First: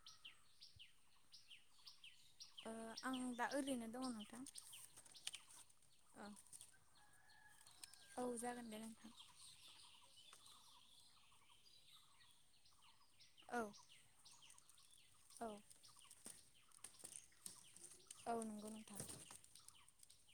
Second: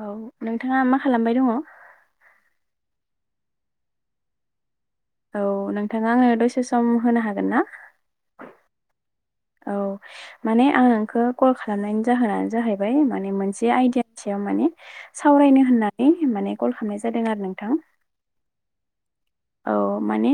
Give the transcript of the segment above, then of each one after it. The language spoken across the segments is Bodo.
औ नोंथाङा मा खालामबाय दङ'? ओ आं दा ओरैनो दङ' नोंथां। औ नोंथाङा औ आनो द'से सम होनो हागोन ना? औ जागोन दे नोंथां औ माने आं नोंखो कल खालामनायनि जाहोनानो जाहै बाय माने औ मोनसे आयदियानि सायाव माने औ सावरायनो होन्नानै माने कल खालामनाय जादों आरो नोंथां। औ नंगौ नोंथां। औ माने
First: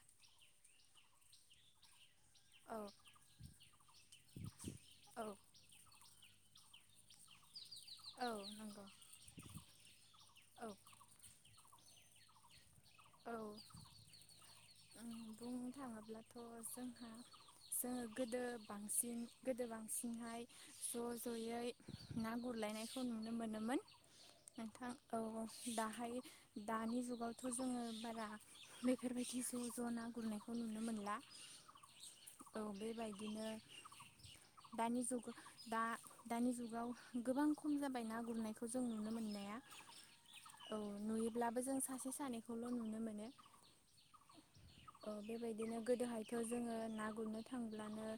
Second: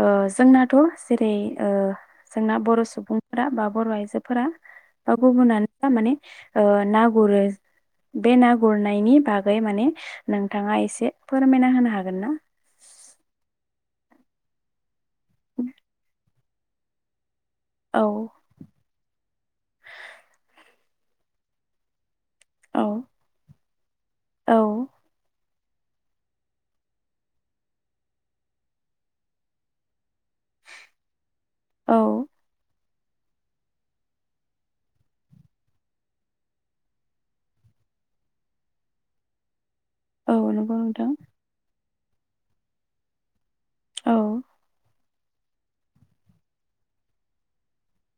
ओ जोंनाथ' जेरै ओ जोंना औ बर' सुबुंफोरा बा बर' आइजोफोरा बा औ गुबुनानो जा माने ओ‌ ना गुरो। औ बे ना नंगौ गुरनायनि बागै माने औ नोंथाङा एसे फोरमायना होनो हागोन ना? औ ओम बुंनो थाङोब्लाथ' जोंहा औ जोङो गोदो बांसिन गोदो बांसिनहाय ज' ज'यै‌ ना औ गुरलायनायखौ नुनो मोनोमोन औ नोंथां। औ औ दाहाय दानि जुगावथ' जोङो बारा बेफोरबायदि ज' ज' ना गुरनायखौ नुनो मोनला औ बेबायदिनो दानि जुग दा दानि जुगाव गोबां खम जाबाय ना गुरनायखौ जों नुनो मोननाया। नंगौ औ नोंथां नुयोब्लाबो जों सासे सानैखौल' नुनो मोनो। औ ओ बेबायदिनो गोदोहायथ' जोङो ना गुरनो थांब्लानो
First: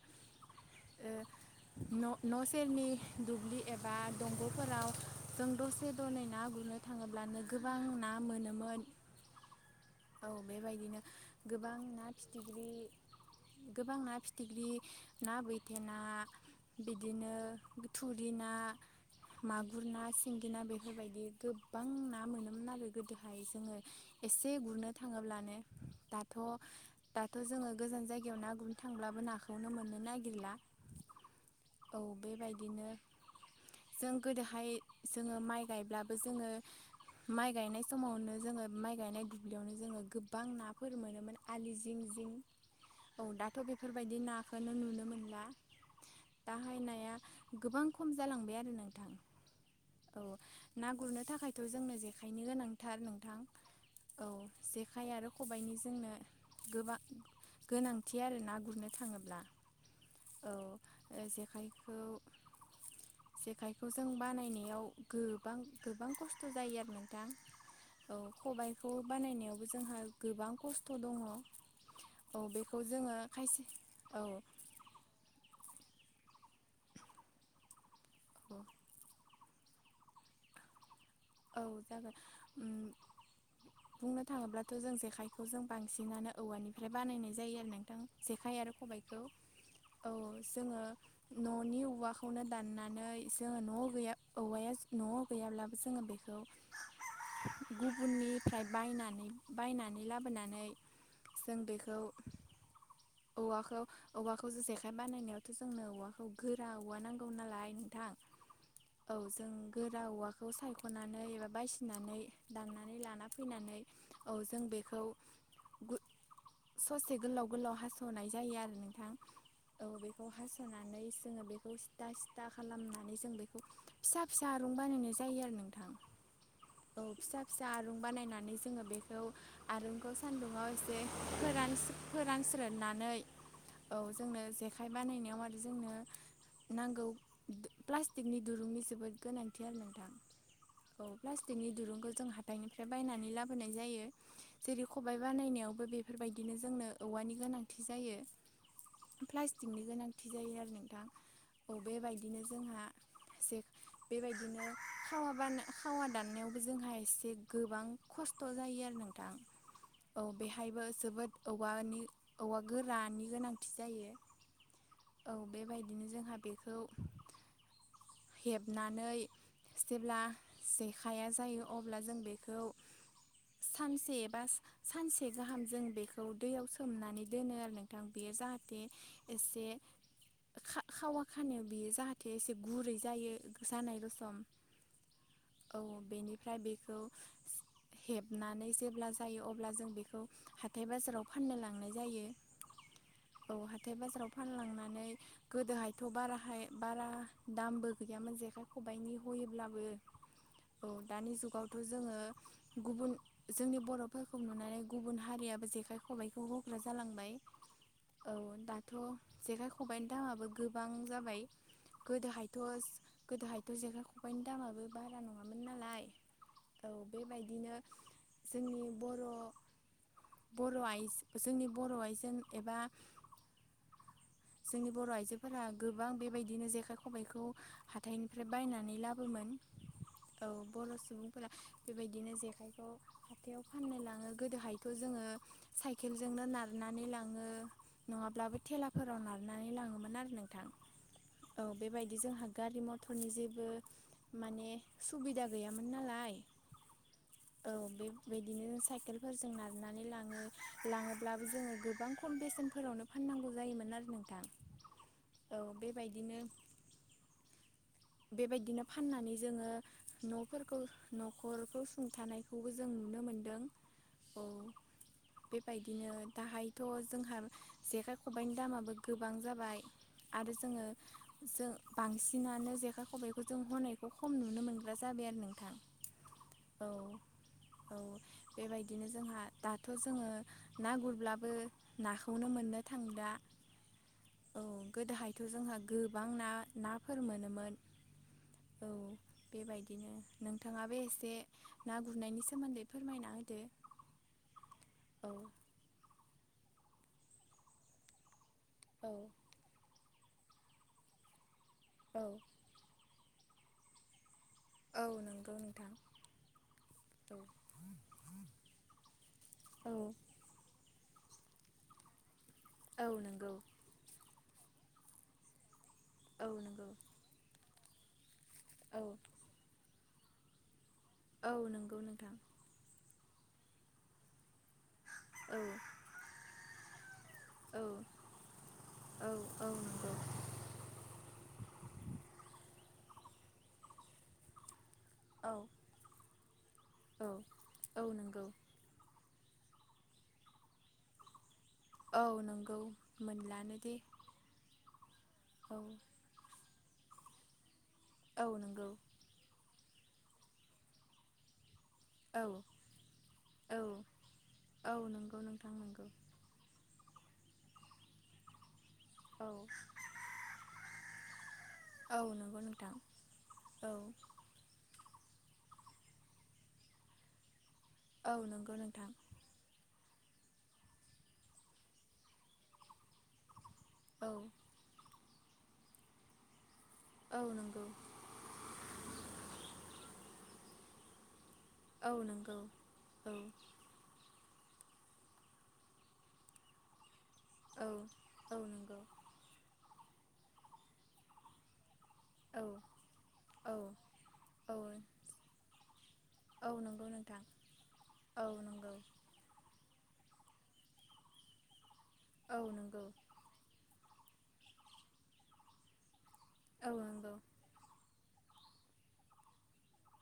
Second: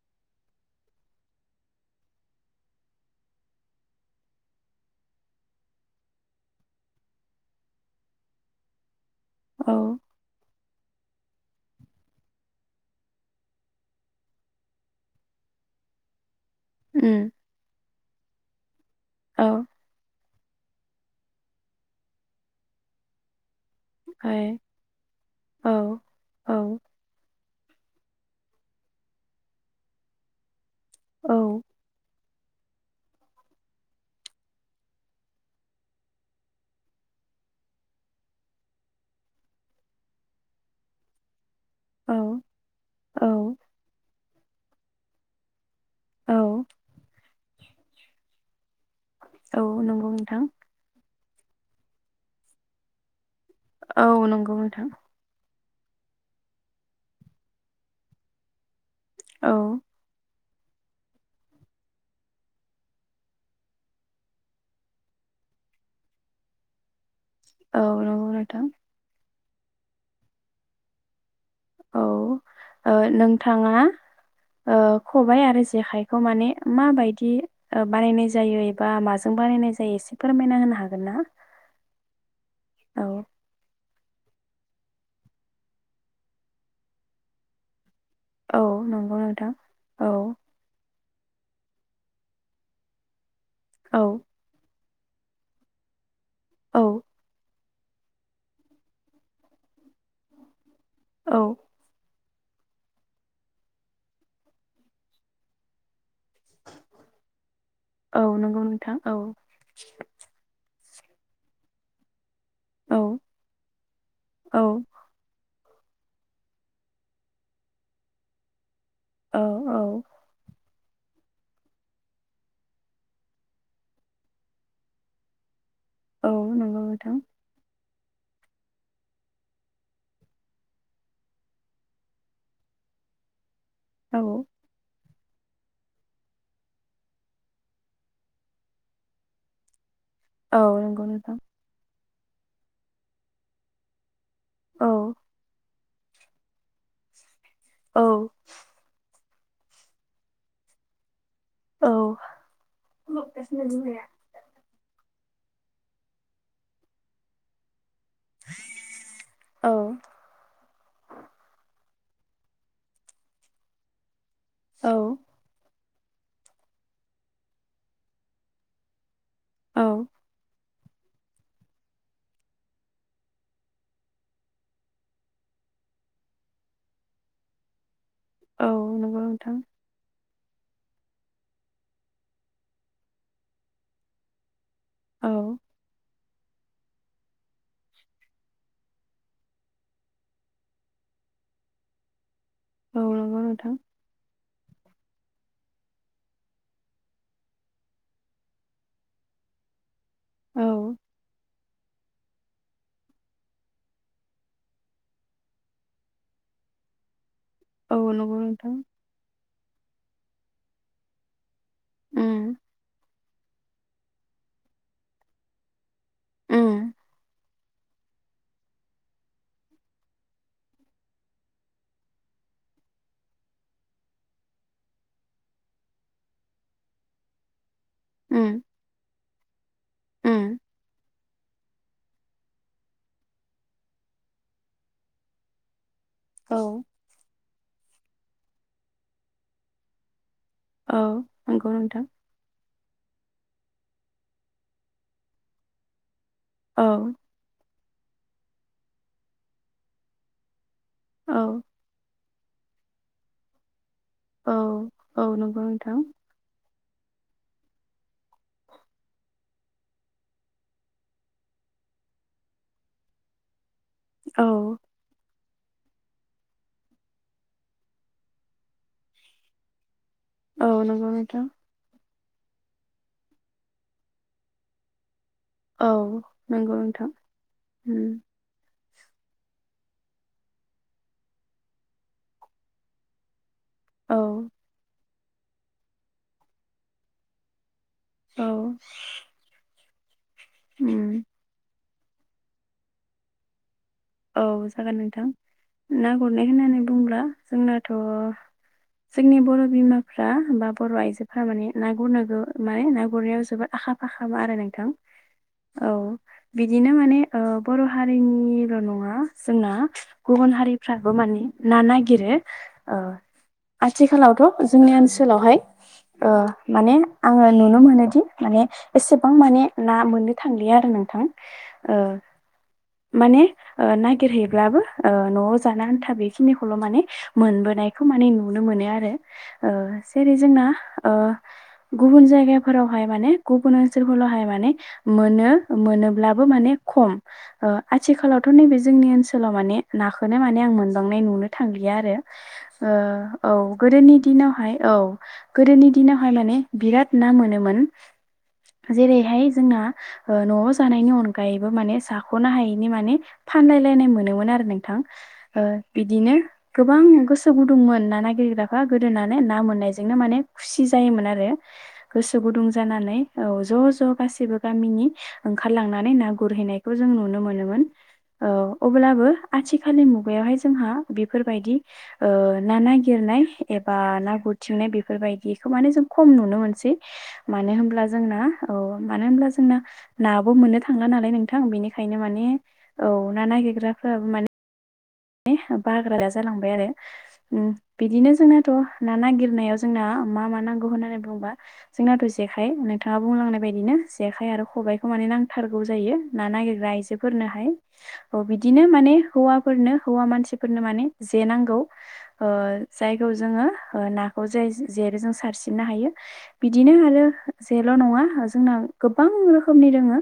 ओ [inaudible] न' न' सेरनि दुब्लि एबा दंग'फोराव जों दसे दनै ना गुर नो थाङोब्लानो गोबां ना मोनोमोन औ बेबायदिनो गोबां ना फिथिग्रि गोबां ना फिथिग्रि, ना बैथे ना उम बिदिनो थुरि ना, औ मागुर ना, सि सिंगि ना बेफोरबायदि गोबां ना मोनोमोन आरो गोदोहाय जोङो। ओइ एसे गुरनो थाङोब्लानो औ दाथ' औ दा थ' जोङो गोजान जायगायाव नाखौनो गुरनो थांब्लाबो नाखौनो मोननो नागिरला। औ औ बेबायदिनो जों गोदोहाय जोङो माइ गायब्लाबो जोङो माइ गायनाय समावनो जोङो माइ गायनाय दुब्लियावनो जोङो गोबां नाफोर मोनोमोन। आलि जिं औ जिं औ दाथ' बेफोरबायदि नाखौ नो नुनो मोनला। औ दाहाय नाया गोबां खम जालांबाय आरो नों औ नंगौ नोंथां। गुरनो थाखायथ' जोंनो जेखायनो गोनांथार नोंथां औ नोंगौ नोंथां जेखाइ आरो खबाइनि जोंनो गोबां गोनांथि आरो ना गुरनो थाङोब्ला। औ औ जेखाइखौ जेखाइखौ जों बानायनायाव गोबां गोबां खस्थ' जायो आरो नों थां औ नंगौ नोंथां खबाय बानायनायावबो जोंहा गोबां खस्थ' दङ। औ बेखौ ओ जोङो खायसे नोंथाङा औ ओ खबाय आरो जेखाइखौ माने माबायदि बानायनाय औ जायो एबा माजों बानायनाय जायो एसे फोरमायना होनो हागोन ना? औ जागोन। उम औ बुंनो थाङोब्लाथ' जों जेखायखौ जों बांसिनानो औवानिफ्राय बानायनाय जायो आरो ना। जेखाइ औ आरो नंगौ खबायखौ नोंथां औ जोङो। न'नि औवाखौनो दाननानै जोङो न' औ गैया औवाया न'आव गैयाब्लाबो जोङो बे औ गुबुननिफ्राय बायनानै बायनानै लाबोनानै औ जों बेखौ औवाखौ औवाखौ जेखाइ बानायनायावथ' जोंनो औवा औ गोरा औवा नांगौ नालाय नोंथां, औ नंगौ नोंथां औ जों गोरा औवाखौ साय ख'नानै एबा बासिनानै दांनानै औ लाना फैनानै औ जों बेखौ गु ससे गोलाव गोलाव हास'नाय जायो आरो नो थां औ बेखौ हास' [inaudible] जोङो बेखौ सिथा सिथा खालामनानै जों बेखौ फिसा फिसा आरुं बानायनाय जायो आरो नों औ नोंगौ मोथां आरुं बानायनानै जोङो बेखौ आरुंखौ सान्दुंङाव एसे फोरान फोरानस्रो नानै औ जों जेखाय बानाय नायाव आरो जोंनो नांगौ प्लास्टिकनि दुरुंनि जोबोद गोनांथि आरो नोंथां। औ नंगौ नोंथां। प्लास्टिकनि दुरुंखौ जों हाथाइनिफ्राय बायनानै लाबोनाय जायो जेरै औ खबाइ बानायनायाव बेफोरबायदिनो जोंनो औवानि गोनां औ प्लास्टिकनि गोनांथि जायो आरो नोंथां। औ बेबायदिनो जोंहा औ जे बेबायदिनो खावा बा खावा दाननायावबो जोंहा एसे गोबां खस्थ' जायो आरो नोंथां औ औ बेहायबो जोबोद औवानि औवा गोरानि गोनांथि जायो औ बेबायदि बिदिनो जोंहा बेखौ हेबनानै जेब्ला जेखाइया जायो अब्ला जों बेखौ सानसे बा सानसे गाहाम जों बेखौ दैयाव सोमनानै दोनो आरो नोंथां बेयो औ जाहाथे नंगौ नोंथां एसे खा खावा खानायाव बियो जाहाथे एसे गुरै जायो जानाय रसम औ औ बेनिफ्राय बेखौ हेबनानै जेब्ला जायो अब्ला जों बेखौ हाथाय बाजाराव फाननो लांनाय जायो। औ नंगौ औ नोंथां हाथाय बाजाराव [inaudible] ओमफाय गोदोहायथ' बाराहाय बारा दामबो गैयामोन जेखाय खबाइनि हयोब्लाबो औ दानि जुगाव जोङो गुबुन जोंनि बर'फोरखौ नुनानै गुबुन हारियाबो जेखाइ खबाइखौ हग्रा जा जालांबाय। औ नगौ नोंथां। जेखाइ खबायाइनि दामाबो गोबां जाबाय। उम गोदोहायथ' गोदोहायथ' जेखाइ खबाइनि दामाबो बारा नङामोन नालाय। औ उम बेबायदिनो जोंनि बर' बर' आइ जोंनि बर' आइजों एबा जोंनि बर' आइजोफोरा गोबां बेबायदिनो जेखाइ खबायखौ हाथायनिफ्राय उम बायनानै लाबोमोन। औ उम बर' सुबुंफोरा बेबायदिनो जेखाइखौ हाथायाव फाननो लाङो गोदोहायथ' जोङो साइकेलजोंनो औ नार नानै लाङो नङाब्लाबो थेलाफोराव नारनानै लाङोमोन आरो नों थां। औ औ नंगौ नोंथां बेबायदि जोंहा गारि मथरनि जेबो माने सुबिदा गैयामोन नालाय। औ औ बे बिदिनो साइकेलफोरजों नारनानै लाङो औ लाङोब्लाबो जोङो गोबां खम बेसेन फोरावनो फाननांगौ जायोमोन आरो नोंथां। औ औ नंगौ नोंथां बेबायदिनो बेबायदिनो फाननानै जोङो न'फोरखौ न'खरखौ सुंथानायखौबो जों नुनो मोनदों औ। बेबायदिनो दाहायथ' जोंहा जेखाइ खबायनि दामाबो गोबां जाबाय आरो औ जोङो नंगौ नोंथां जों बांसिनानो जे खाइ खबाइखौ जों हनायखौ खम नुनो मोनग्रा जाबाय आरो नों औ नंगौ नोंथां। बिदिनो जोंहा दाथ' जोङो ना गुरब्लाबो नाखौनो मोननो थांला। औ। गोदोहायथ' जोंहा गोबां ना नाफोर मोनोमोन। औ बेबायदि बिदिनो नोंथाङा बे उम एसे ना गुरनायनि सोमोन्दै फोरमायना होदो? औ जागोन नोंथां, औ ना गुरनाय होननानै बुंब्ला जोंनाथ' औ जोंनि बर' बिमाफ्रा बा बर' आइजोफोरा माने ना औ गुरनो माने ना गुरनायाव जोबोर आखा-फाखा खा आरो नोंथां औ नंगौ नोंथां औ बिदिनो माने बर' हारिनिल' न ङा जोंना औ गुबुन हारिफ्राबो माने ना नागिरो। ओ औ नंगौ आथिखालावथ' जोंनि ओनसोलावहाय ओ औ नंगौ माने आङो नुनो मोनोदि माने औ एसेबां माने ना मोन मोननो थांलिया आरो नोंथां। औ ओ नंगौ नोंथां माने नागेरहै ब्लाबो ओ न'आव औ जानो आन्था बेखिनिखौल' माने औ मोनबोनायखौ माने नुनो मोनो आरो। औ औ ओ नंगौ जेरै जोंना ओ गुबुन जायगाफोरावहाय माने गुबुन ओनसोलफोरावहाय माने मोनो औ मोनोब्लाबो माने खम। औ ओ औ नंगौ आथिखालावथ' नैबे जोंनि ओनसोलाव माने नाखौननो माने आं मोनबांनाय नुनो थांलिया आरो। औ नंगौ ओ औ मोनलानोदि गोदोनि दिनावहाय, औ औ गोदोनि दिनावहाय माने बिराद ना मोनोमोन। औ नंगौ जेरैहाय जोंना ओ न'आव जानायनि अनगायैबो माने औ जाख'नो हायैनि माने औ नायलायनाय मोनोमोन आरो औ नोंथां नंगौ ओ नोंथां नंगौ बिदिनो गोबां गोसो गुदुंमोन ना नागिरग्रा फ्रा गोदोनानै औ ना मोननायजोंनो माने खुसि जायोमोन आरो। औ गोसो नंगौ गुदुं नोंथां जानानै औ ज' ज' गासैबो गामिनि ओंखारलांनानै ना गुरहैनायखौ जों नुनो मोनोमोन। औ नंगौ नोंथां अब्लाबो आथिखालनि मु गायावहाय जोंहा बेफोरबायदि ओ ना नागिरनाय एबा औ ना गुरथिंनाय बेफोरबायदिखौ माने जों खम नुनो मोनसै। औ मानो नंगौ होनब्ला जोंना औ मानो होनब्ला जोंना नाबो मोननो थांला नालाय नों थां औ बेनिखायनो माने नंगौ औ ना नागिरग्राफ्रा माने बाग्रा जालांबाय आरो। उम औ बिदिनो औ जोंनाथ' नंगौ ना नागिरनायाव जोंना मा मा नांगौ होननानै बुंबा जोंनाथ' औ जेखाय नोंथाङा बुंलांनाय औ बायदिनो जेखाइ आरो औ खबाइखौ माने नांथारगौ जायो ना औ नागिरग्रा नंगौ नोंथां आइजोफोरनोहाय औ बिदिनो नंगौ माने हौवाफोरनो हौवा मानसिफोरनो माने जेनांगौ ओ औ नंगौ जायखौ जोङो ना जाय जेर जों सारसिननो हायो बिदिनो औ आरो नंगौ जेल' नङा जो जोंना गोबां रोखोमनि रोङो।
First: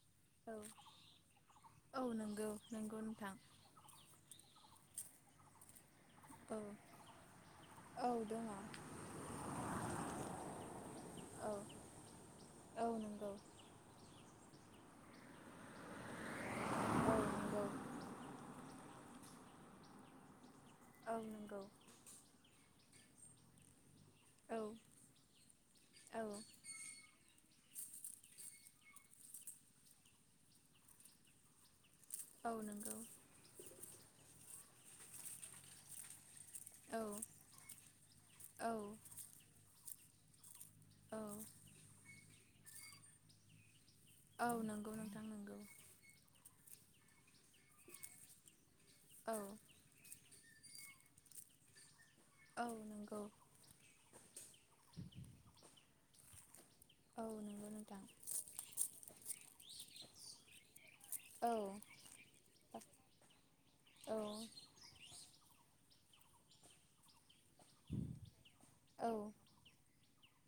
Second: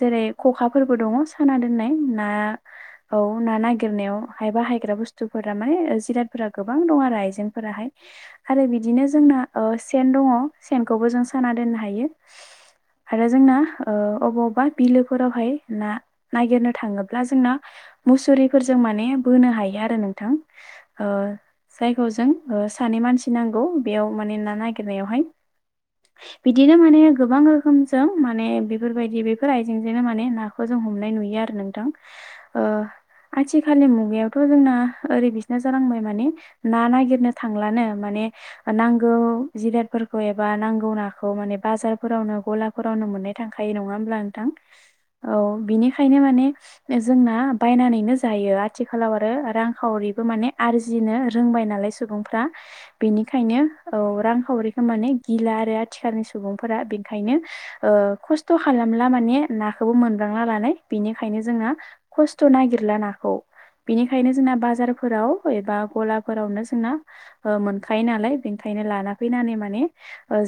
जेरै औ खखाफोरबो दङ साना दोननाय औ ना नंगौ नंगौ औ नोंथां ना नागिरनायाव बाहायग्रा बुसथु फोरा माने जो फोरा औ गोबां दं आरो आइजें फोरा हाय औ दङ आरो बिदिनो जोंना ओ सेन दङ सेनखौबो जों औ साना दोन्नो हायो औ आरो नंगौ जोंना ओ अबाव बा बिलोफोरावहाय ना नागिरनो औ थाङोब्ला जोंना नंगौ मुसुरिफोरजों माने बोनो हायो आरो नोंथां ओ औ नंगौ जायखौ जों ओ सानै मानसि नांगौ बेयाव माने ना औ नागिरनायावहाय औ बिदिनो माने गोबां रोख खोमजों माने बेफोरबायदि बेफोर आइजेंजोंनो माने नाखौ जों हमनाय नुयो आरो नोंथां। औ ओ नंगौ आथिखालनि मुगायावथ' जोंना ओरै बिसना जालांबाय माने ना औ नागिरनो थांलानो माने औ नांगौ जिरादफोरखौ एब बा नांगौ औ नाखौ माने बाजारफोरावनो गलाफोरावनो मोननाय थांखायो नङा ओम ब्ला नोंथां औ नंगौ नोंथां औ नंगौ बिनिखायनो माने जोंना बायनानैनो जायो आर आथिखालाव आरो औ रांखावरिबो माने आरजिनो रोंबाय नालाय सु बुंफ्रा औ नंगौ बेनिखायनो औ रांखावरिखौ माने गिला आरो आथिखालनि सुबुं फोरा औ बेखायनो नंगौ ओ नोंथां खस्थ' खालामला माने नाखौबो मोनबांला नालाय। बिनिखायनो औ जोंना खस्थ' नागिरला नाखौ औ बिनिखायनो जोंना बाजारफोराव फै बा गलाफोरावनो जोंना ओ मोनखायो नालाय बेनिखायनो औ लाना फैनानै माने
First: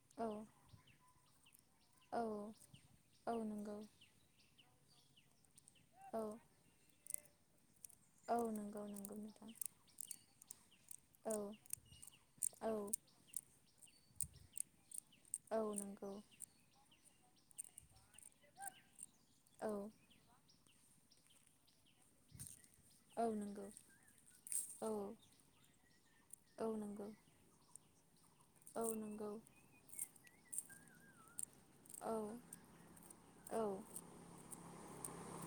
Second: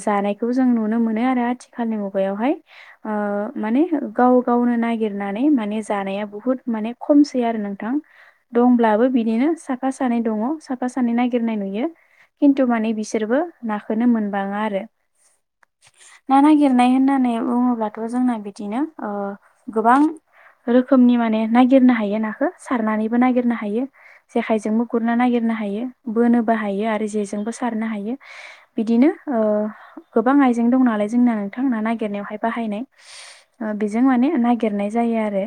जानायखौ जों नुनो मोनो आरो आथिखालनि औ मुगायाव हाय ओ नंगौ माने गाव गावनो ना नागिरनानै माने औ जानाया बुहुत माने खमसै आरो नों थां औ नंगौ दंब्लाबो नंगौ बिदिनो नोंथां साफा सानै दङ साफा सानै औ नागिरनाय नुयो। खिन्थु औ माने बिसोरबो ना खौनो मोनबाङो आरो औ नंगौ नागिरनाय होननानै बुङोब्ला दाथ' जोंना बिदिनो औ गोबां रोखोमनि माने नागिरनो हायो नाखो सारनानैबो औ नागिरनो नंगौ हायो जेखायजोंबो औ गुरनो नागिरनो हायो बोनोबो औ हायो आरो नंगौ जेजोंबो सा सारनो हायो औ बिदिनो नंगौ ओ गोबां आइजें दं नालाय जोंना बिथांमोना नागिरनायावहाय बाहायनाय औ बेजों माने नागिरनाय जायो आरो।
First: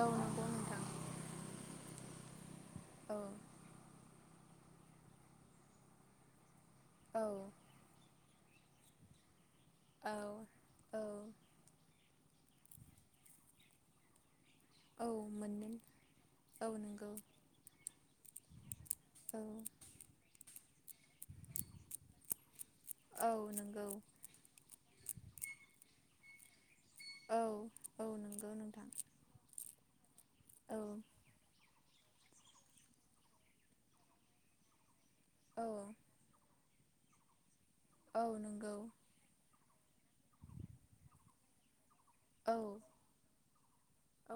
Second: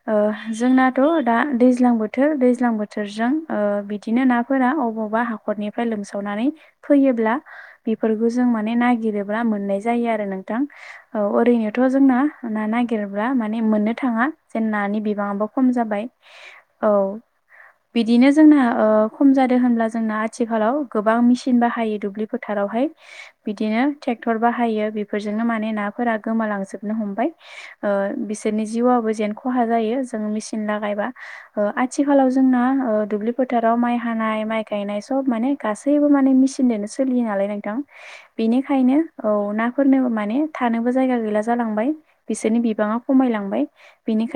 औ ओ नंगौ नोंथां जोंनाथ' दा दैज्लां बोथोर दैल्जां औ बोथोरजों ओ बिदिनो ना फोरा अबावबा हाखरनिफ्राय लोमसावनानै औ फैयोब्ला बेफोर खौ जों माने ननायागिरोब्ला मोननाय जायो औ आरो नोंथां औ ओरैनोथ' जोंना। थांना नागिरब्ला माने मोननो थाङा जेन नानि औ बिबाङाबो खम मोननो जाबाय। औ नंगौ। बिदिनो जोंना ओ खम औ जादों होनब्ला जोंना आथिखालाव गोबां मेसिन बाहायो दुब्लि फोथा थारावहाय औ बिदिनो नंगौ ट्रेक्टर बाहायो बेफोरजोंनो माने नाफोरा गोमालांजोब नो हमबाय औ ओ औ नंगौ बिसोरनि नोंथां जिउबो जेन खहा जायो जोंङो मेचिन औ लागायबा। ओ आथिखालाव जोंना ओ दुब्लि फोथाराव माइ हानाय माइ गायनाय स सब माने औ गासैबो माने मेसिनजोंनो सोलियो नालाय नोंथां औ नंगौ बेनिखायनो औ ना फोरनोबो माने थानोबो जायगा गैला जालांबाय। बिसोरनि औ बिबाङा खमायलांबाय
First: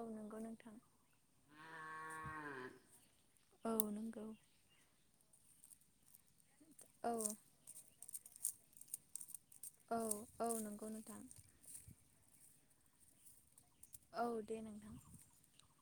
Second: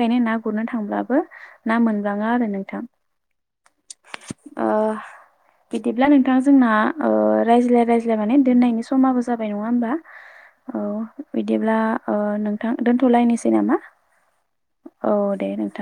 औ ना नंगौ गुरनो नोंथां थांब्लाबो ना मोनबाङा आरो नोंथां औ नंगौ ओ बिदिब्ला नोंथां जोंना ओ औ रायज्लाय रायज्लाय माने दोन्नायनि समाबो जा जाबाय नङा होमबा औ औ नंगौ नोंथां बिदिब्ला ओ नोंथां दोनथ'लायनोसै नामा। औ दे नोंथां। औ दे नोंथां